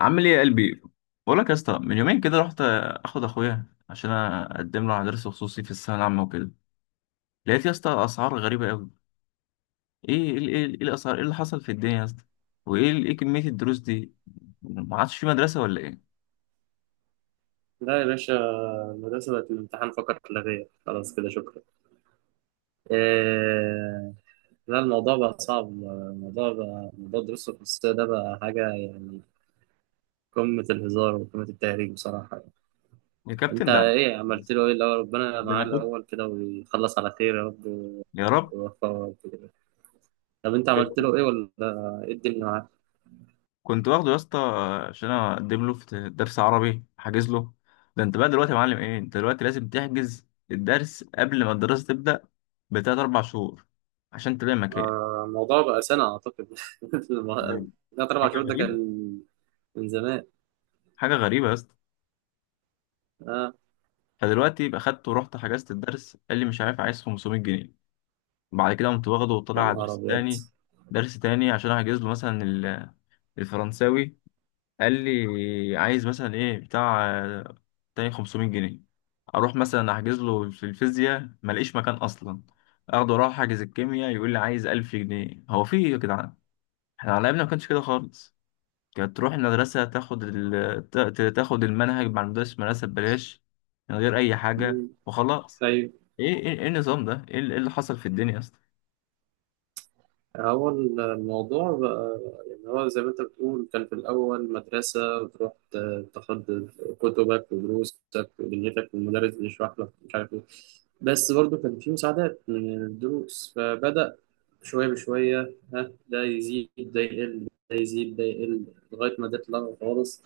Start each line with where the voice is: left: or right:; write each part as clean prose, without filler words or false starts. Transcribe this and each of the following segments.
left: عامل ايه يا قلبي؟ بقول لك يا اسطى، من يومين كده رحت اخد اخويا عشان اقدم له على درس خصوصي في الثانويه العامه وكده. لقيت يا اسطى اسعار غريبه قوي. ايه ايه ايه إيه الاسعار، ايه اللي حصل في الدنيا يا اسطى؟ وايه ايه كميه الدروس دي؟ ما عادش في مدرسه ولا ايه؟
right: لا يا باشا، المدرسة بقت الامتحان فقط لا غير، خلاص كده شكرا. إيه... لا، الموضوع بقى صعب. الموضوع بقى موضوع الدروس الخصوصية ده بقى حاجة يعني قمة الهزار وقمة التهريج بصراحة يعني.
left: يا
right: أنت
left: كابتن ده.
right: إيه عملت له؟ إيه الأول؟ ربنا
left: ده
right: معاه
left: انا كنت.
right: الأول كده ويخلص على خير يا رب،
left: يا رب.
right: ويوفقه يا رب كده. طب أنت عملت له إيه ولا إيه الدنيا معاه؟
left: كنت واخده يا اسطى عشان اقدم له في درس عربي حاجز له. ده انت بقى دلوقتي يا معلم، ايه انت دلوقتي لازم تحجز الدرس قبل ما الدراسه تبدا بتلات اربع شهور عشان تلاقي مكان.
right: الموضوع بقى سنة أعتقد.
left: ده
right: ثلاث أربع
left: حاجة
right: شهور ده
left: غريبة،
right: كان من زمان.
left: حاجة غريبة يا اسطى.
right: آه
left: فدلوقتي يبقى خدت ورحت حجزت الدرس، قال لي مش عارف عايز 500 جنيه. بعد كده قمت واخده وطلع
right: يا
left: على
right: نهار
left: درس
right: أبيض!
left: تاني، درس تاني عشان احجز له مثلا الفرنساوي. قال لي عايز مثلا ايه بتاع تاني 500 جنيه. اروح مثلا احجز له في الفيزياء، ملاقيش مكان اصلا. اخده اروح احجز الكيمياء، يقول لي عايز 1000 جنيه. هو في ايه يا جدعان؟ احنا على ايامنا ما كانش كده خالص. كانت تروح المدرسة تاخد تاخد المنهج مع المدرس في المدرسة ببلاش، من غير أي حاجة وخلاص.
right: طيب،
left: إيه النظام ده؟ إيه اللي حصل في الدنيا يا اسطى؟
right: هو الموضوع بقى يعني هو زي ما انت بتقول كان في الأول مدرسة وتروح تاخد كتبك ودروسك ودنيتك، والمدرس بيشرح لك مش عارف ايه، بس برضه كان في مساعدات من الدروس، فبدأ شوية بشوية، ها ده يزيد ده يقل ده يزيد ده يقل لغاية ما ده اتلغى خالص،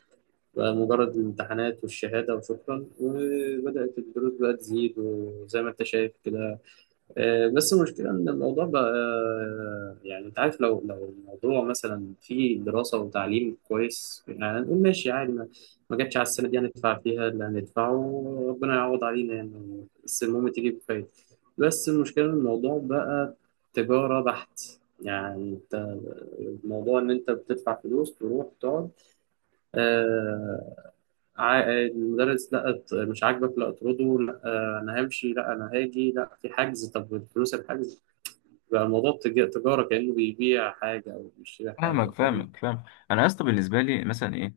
right: بقى مجرد الامتحانات والشهادة وشكرا، وبدأت الدروس بقى تزيد وزي ما انت شايف كده. بس المشكلة إن الموضوع بقى يعني أنت عارف لو الموضوع مثلا فيه دراسة وتعليم كويس، يعني نقول ماشي عادي، ما جاتش على السنة دي، هندفع فيها اللي هندفعه، ربنا يعوض علينا يعني، بس المهم تيجي بخير. بس المشكلة إن الموضوع بقى تجارة بحت. يعني أنت، الموضوع إن أنت بتدفع فلوس تروح تقعد، آه، المدرس لا مش عاجبك لا اطرده، لا انا همشي، لا انا هاجي، لا في حجز، طب فلوس الحجز، بقى الموضوع تجارة، كأنه بيبيع حاجة او بيشتري حاجة،
left: فاهمك
right: فاهم؟
left: فاهمك فاهم. أنا يا اسطى بالنسبة لي مثلا إيه؟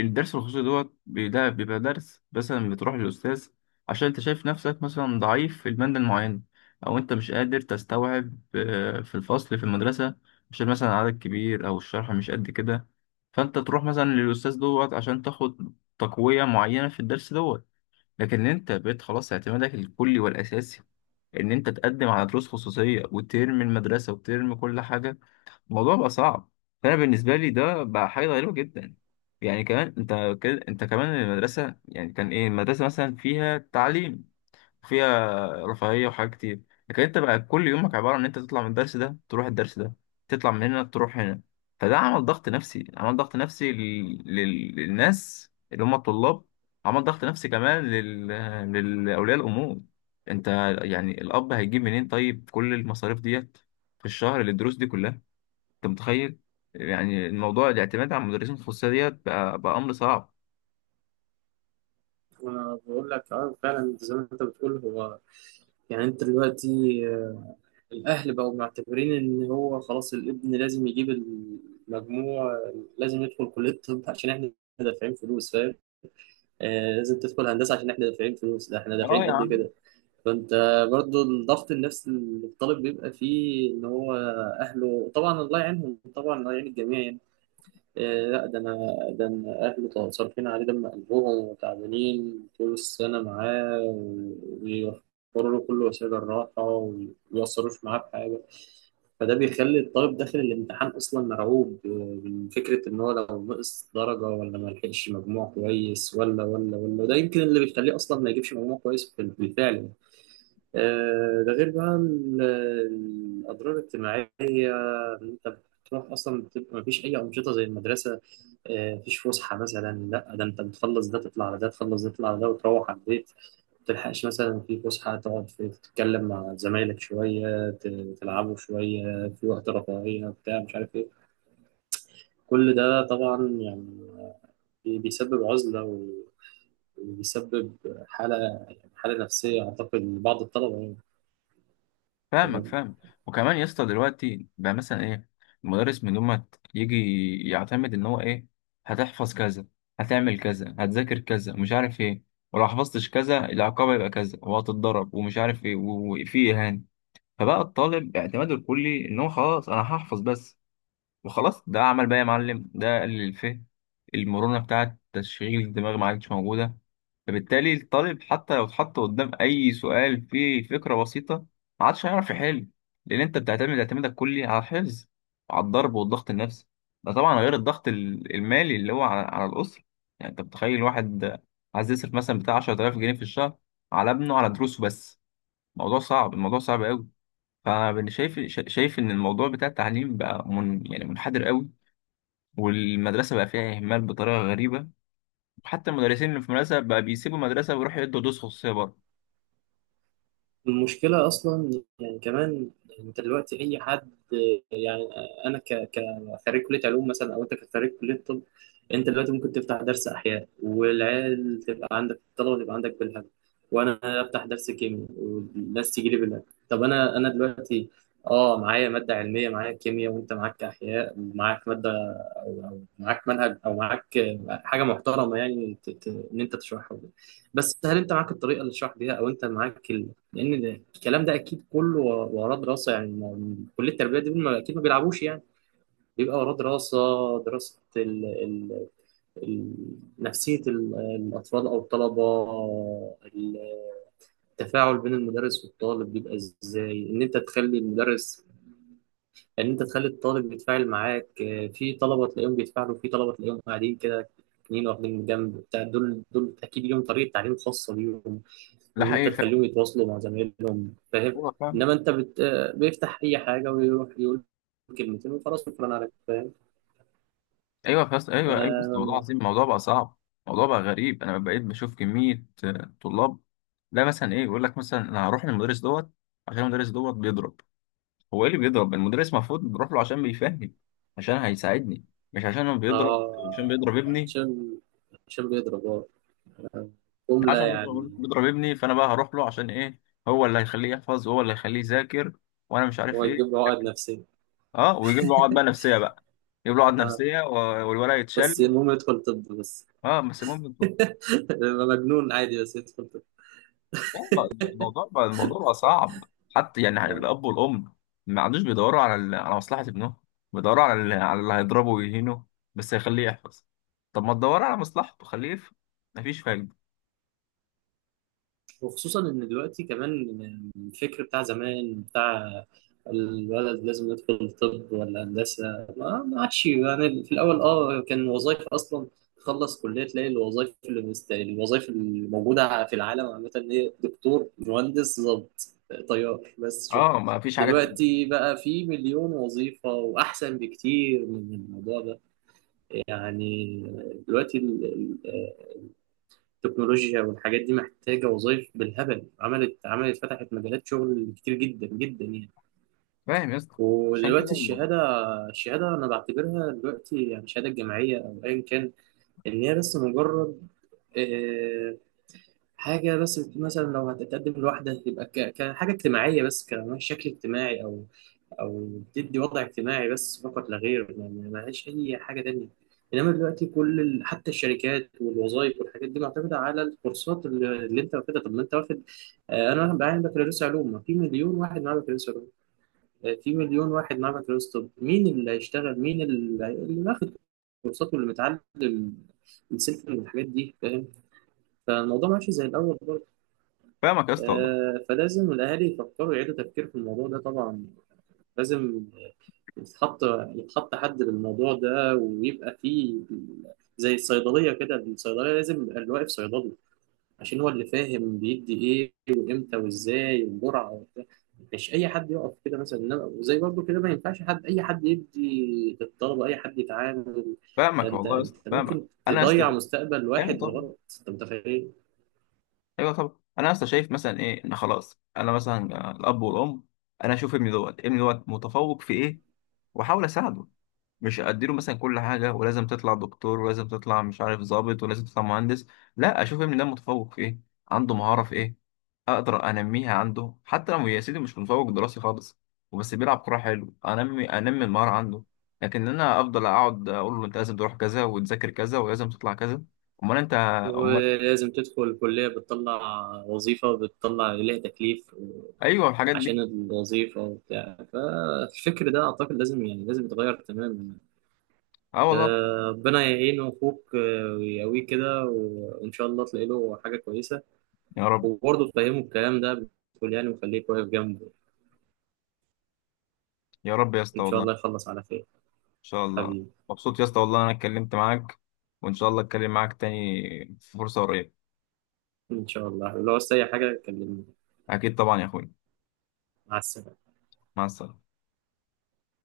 left: الدرس الخصوصي دوت ده بيبقى درس مثلا بتروح للأستاذ عشان أنت شايف نفسك مثلا ضعيف في المادة المعينة، أو أنت مش قادر تستوعب في الفصل في المدرسة، عشان مثلا عدد كبير أو الشرح مش قد كده. فأنت تروح مثلا للأستاذ دوت عشان تاخد تقوية معينة في الدرس دوت. لكن أنت بقيت خلاص اعتمادك الكلي والأساسي إن أنت تقدم على دروس خصوصية وترمي المدرسة وترمي كل حاجة. الموضوع بقى صعب. فانا بالنسبه لي ده بقى حاجه غريبه جدا. يعني كمان انت كده، انت كمان المدرسه يعني كان ايه؟ المدرسه مثلا فيها تعليم، فيها رفاهيه وحاجات كتير. لكن انت بقى كل يومك عباره عن ان انت تطلع من الدرس ده تروح الدرس ده، تطلع من هنا تروح هنا. فده عمل ضغط نفسي، عمل ضغط نفسي للناس اللي هم الطلاب. عمل ضغط نفسي كمان للاولياء الامور. انت يعني الاب هيجيب منين طيب كل المصاريف ديت في الشهر للدروس دي كلها؟ انت متخيل؟ يعني الموضوع الاعتماد على المدرسين الخصوصيه ديت بقى امر صعب.
right: وانا بقول لك اه فعلا زي ما انت بتقول. هو يعني انت دلوقتي الاهل بقوا معتبرين ان هو خلاص الابن لازم يجيب المجموع، لازم يدخل كلية الطب عشان احنا دافعين فلوس، فاهم؟ آه لازم تدخل هندسة عشان احنا دافعين فلوس، ده احنا
left: اه
right: دافعين
left: يا
right: قد
left: عم.
right: كده. فانت برضو الضغط النفسي اللي الطالب بيبقى فيه ان هو اهله، طبعا الله يعينهم، طبعا الله يعين الجميع يعني. إيه لا ده انا ده انا اهله صارفين عليه دم قلبهم، وتعبانين طول السنه معاه، وبيوفروا له كل وسائل الراحه، وما بيقصروش معاه بحاجه. فده بيخلي الطالب داخل الامتحان اصلا مرعوب من فكره ان هو لو نقص درجه، ولا ما لحقش مجموع كويس، ولا ولا ولا، ده يمكن اللي بيخليه اصلا ما يجيبش مجموع كويس بالفعل يعني. آه، ده غير بقى الأضرار الاجتماعية، إن أنت بتروح أصلا بتبقى مفيش أي أنشطة زي المدرسة. آه، مفيش فسحة مثلا، لا ده أنت بتخلص ده تطلع على ده، تخلص ده تطلع على ده، وتروح على البيت. متلحقش مثلا في فسحة تقعد تتكلم مع زمايلك شوية، تلعبوا شوية في وقت رفاهية بتاع مش عارف إيه. كل ده طبعا يعني بيسبب عزلة، وبيسبب حالة، حالة نفسية أعتقد لبعض الطلبة
left: فاهمك
right: يعني.
left: فاهم. وكمان يا اسطى دلوقتي بقى مثلا ايه، المدرس من لما يجي يعتمد ان هو ايه، هتحفظ كذا، هتعمل كذا، هتذاكر كذا، مش عارف ايه. ولو حفظتش كذا العقاب يبقى كذا وهتتضرب ومش عارف ايه، وفي اهانه. فبقى الطالب اعتماده الكلي ان هو خلاص انا هحفظ بس وخلاص. ده عمل بقى يا معلم، ده قلل الفهم. المرونة بتاعة تشغيل الدماغ ما عادش موجودة. فبالتالي الطالب حتى لو اتحط قدام أي سؤال فيه فكرة بسيطة ما عادش هيعرف يحل، لأن أنت بتعتمد اعتمادك كلي على الحفظ وعلى الضرب والضغط النفسي. ده طبعا غير الضغط المالي اللي هو على الأسرة. يعني أنت متخيل واحد عايز يصرف مثلا بتاع 10,000 جنيه في الشهر على ابنه على دروسه بس؟ الموضوع صعب، الموضوع صعب قوي. فأنا شايف، شايف إن الموضوع بتاع التعليم بقى من يعني منحدر قوي. والمدرسة بقى فيها إهمال بطريقة غريبة، وحتى المدرسين اللي في المدرسة بقى بيسيبوا المدرسة ويروحوا يدوا دروس خصوصية بره.
right: المشكلة أصلا يعني كمان، أنت دلوقتي أي حد، يعني أنا خريج كلية علوم مثلا، أو أنت كخريج كلية طب، أنت دلوقتي ممكن تفتح درس أحياء، والعيال تبقى عندك، الطلبة تبقى عندك بالهبل، وأنا أفتح درس كيمياء والناس تيجي لي بالهبل. طب أنا دلوقتي أه معايا مادة علمية، معايا كيمياء، وأنت معاك أحياء ومعاك مادة، أو معاك منهج أو معاك حاجة محترمة يعني، إن أنت تشرحها. بس هل أنت معاك الطريقة اللي تشرح بيها، أو أنت معاك؟ لان ده الكلام ده اكيد كله وراه دراسه، يعني كليه التربيه دي اكيد ما بيلعبوش يعني، بيبقى وراه دراسه، دراسه ال ال ال نفسيه الاطفال او الطلبه. التفاعل بين المدرس والطالب بيبقى ازاي، ان انت تخلي المدرس، ان انت تخلي الطالب يتفاعل معاك. آه، في طلبه تلاقيهم بيتفاعلوا، في طلبه تلاقيهم قاعدين كده اتنين واخدين جنب بتاع، دول دول اكيد ليهم طريقه تعليم خاصه بيهم،
left: ده
right: ان انت
left: حقيقي فعلا.
right: تخليهم يتواصلوا مع زمايلهم، فاهم؟
left: أيوة فعلا.
right: انما انت بت... آه، بيفتح اي حاجه ويروح يقول كلمتين وخلاص شكرا عليك، فاهم؟
left: أيوة فعلا، أيوة أيوة، بس الموضوع
right: آه...
left: عظيم، الموضوع بقى صعب. الموضوع بقى غريب، أنا بقيت بشوف كمية طلاب. لا مثلا إيه، يقول لك مثلا أنا هروح للمدرس دوت عشان المدرس دوت بيضرب. هو إيه اللي بيضرب؟ المدرس المفروض بروح له عشان بيفهم، عشان هيساعدني، مش عشان هو بيضرب.
right: آه...
left: عشان بيضرب ابني،
right: عشان، عشان بيضرب اه جمله
left: عشان بيضرب
right: يعني.
left: بيضرب ابني فانا بقى هروح له عشان ايه؟ هو اللي هيخليه يحفظ وهو اللي هيخليه يذاكر، وانا مش
right: هو
left: عارف
right: يجيب
left: ايه.
right: له عقد نفسيه
left: اه، ويجيب له عقد بقى نفسيه بقى. يجيب له عقد نفسيه، والولد
right: بس
left: يتشل.
right: المهم يدخل طب بس.
left: اه بس المهم.
right: يبقى مجنون عادي بس يدخل طب.
left: الموضوع بقى صعب. حتى يعني الاب والام ما عادوش بيدوروا على على مصلحه ابنهم. بيدوروا على على اللي هيضربه ويهينه، بس هيخليه يحفظ. طب ما تدور على مصلحته خليه يفهم. مفيش فايده.
right: وخصوصا ان دلوقتي كمان الفكر بتاع زمان بتاع الولد لازم يدخل طب ولا هندسه، ما ما عادش يعني. في الاول اه كان وظائف اصلا، تخلص كليه تلاقي الوظائف اللي الوظائف اللي موجوده في العالم عامه هي دكتور، مهندس، ضابط، طيار، بس شكرا.
left: اه، مفيش حاجه تانيه.
right: دلوقتي بقى في مليون وظيفه واحسن بكتير من الموضوع ده يعني. دلوقتي التكنولوجيا والحاجات دي محتاجة وظائف بالهبل، عملت فتحت مجالات شغل كتير جدا جدا يعني.
left: فاهم يا اسطى، عشان
right: ودلوقتي
left: كده يعني.
right: الشهادة، الشهادة أنا بعتبرها دلوقتي يعني، الشهادة الجامعية أو أيا كان، إن هي بس مجرد آه، حاجة بس، مثلا لو هتتقدم لوحدة تبقى كحاجة اجتماعية بس، كشكل اجتماعي أو او بتدي وضع اجتماعي بس فقط لا غير، يعني ملهاش اي حاجه تانية. انما دلوقتي حتى الشركات والوظائف والحاجات دي معتمده على الكورسات اللي انت واخدها. طب ما انت واخد، آه، انا معايا بكالوريوس علوم، ما في مليون واحد معاه بكالوريوس علوم، آه، في مليون واحد معاه بكالوريوس طب، مين اللي هيشتغل؟ مين اللي واخد كورسات واللي متعلم السلك والحاجات دي، فاهم؟ فالموضوع ماشي زي الاول برضه.
left: فاهمك يا اسطى والله.
right: آه، فلازم الاهالي يفكروا، يعيدوا تفكير في الموضوع ده طبعا. لازم يتحط يتحط حد للموضوع ده، ويبقى فيه زي الصيدلية كده، الصيدلية لازم يبقى اللي واقف صيدلي، عشان هو اللي فاهم بيدي ايه وامتى وازاي والجرعة وبتاع. مش اي حد يقف كده مثلا، وزي برضه كده ما ينفعش حد، اي حد يدي للطلبة، اي حد يتعامل، ده
left: فاهمك
right: انت،
left: والله يا اسطى،
right: انت
left: فاهمك
right: ممكن
left: انا يا اسطى.
right: تضيع مستقبل واحد
left: ايوه طبعا.
right: بالغلط، انت متخيل؟
left: ايوه طبعا، انا يا اسطى شايف مثلا ايه ان خلاص، انا مثلا الاب والام، انا اشوف ابني دوت متفوق في ايه، واحاول اساعده. مش اديله مثلا كل حاجه ولازم تطلع دكتور ولازم تطلع مش عارف ضابط ولازم تطلع مهندس. لا، اشوف ابني ده متفوق في ايه، عنده مهاره في ايه، اقدر انميها عنده. حتى لو يا سيدي مش متفوق دراسي خالص وبس بيلعب كوره حلو، انمي انمي المهاره عنده. لكن انا افضل اقعد اقول له انت لازم تروح كذا وتذاكر كذا ولازم تطلع كذا. امال انت؟ امال.
right: ولازم تدخل الكلية، بتطلع وظيفة، وبتطلع ليها تكليف
left: ايوه الحاجات
right: عشان
left: دي.
right: الوظيفة وبتاع، فالفكر ده أعتقد لازم يعني لازم يتغير تماما.
left: اه والله.
right: آه، ربنا يعينه أخوك، آه، ويقويه كده، وإن شاء الله تلاقي له حاجة كويسة،
left: يا رب.
right: وبرضه تفهمه الكلام ده بتقول يعني، وخليك واقف جنبه.
left: يا رب يا اسطى،
right: إن شاء
left: والله ان
right: الله يخلص على خير
left: شاء الله.
right: حبيبي.
left: مبسوط يا اسطى، والله انا اتكلمت معاك، وان شاء الله اتكلم معاك تاني في فرصه قريبه.
right: إن شاء الله لو عايز أي حاجة كلمني،
left: اكيد طبعا يا اخوي.
right: مع السلامة.
left: مع السلامه.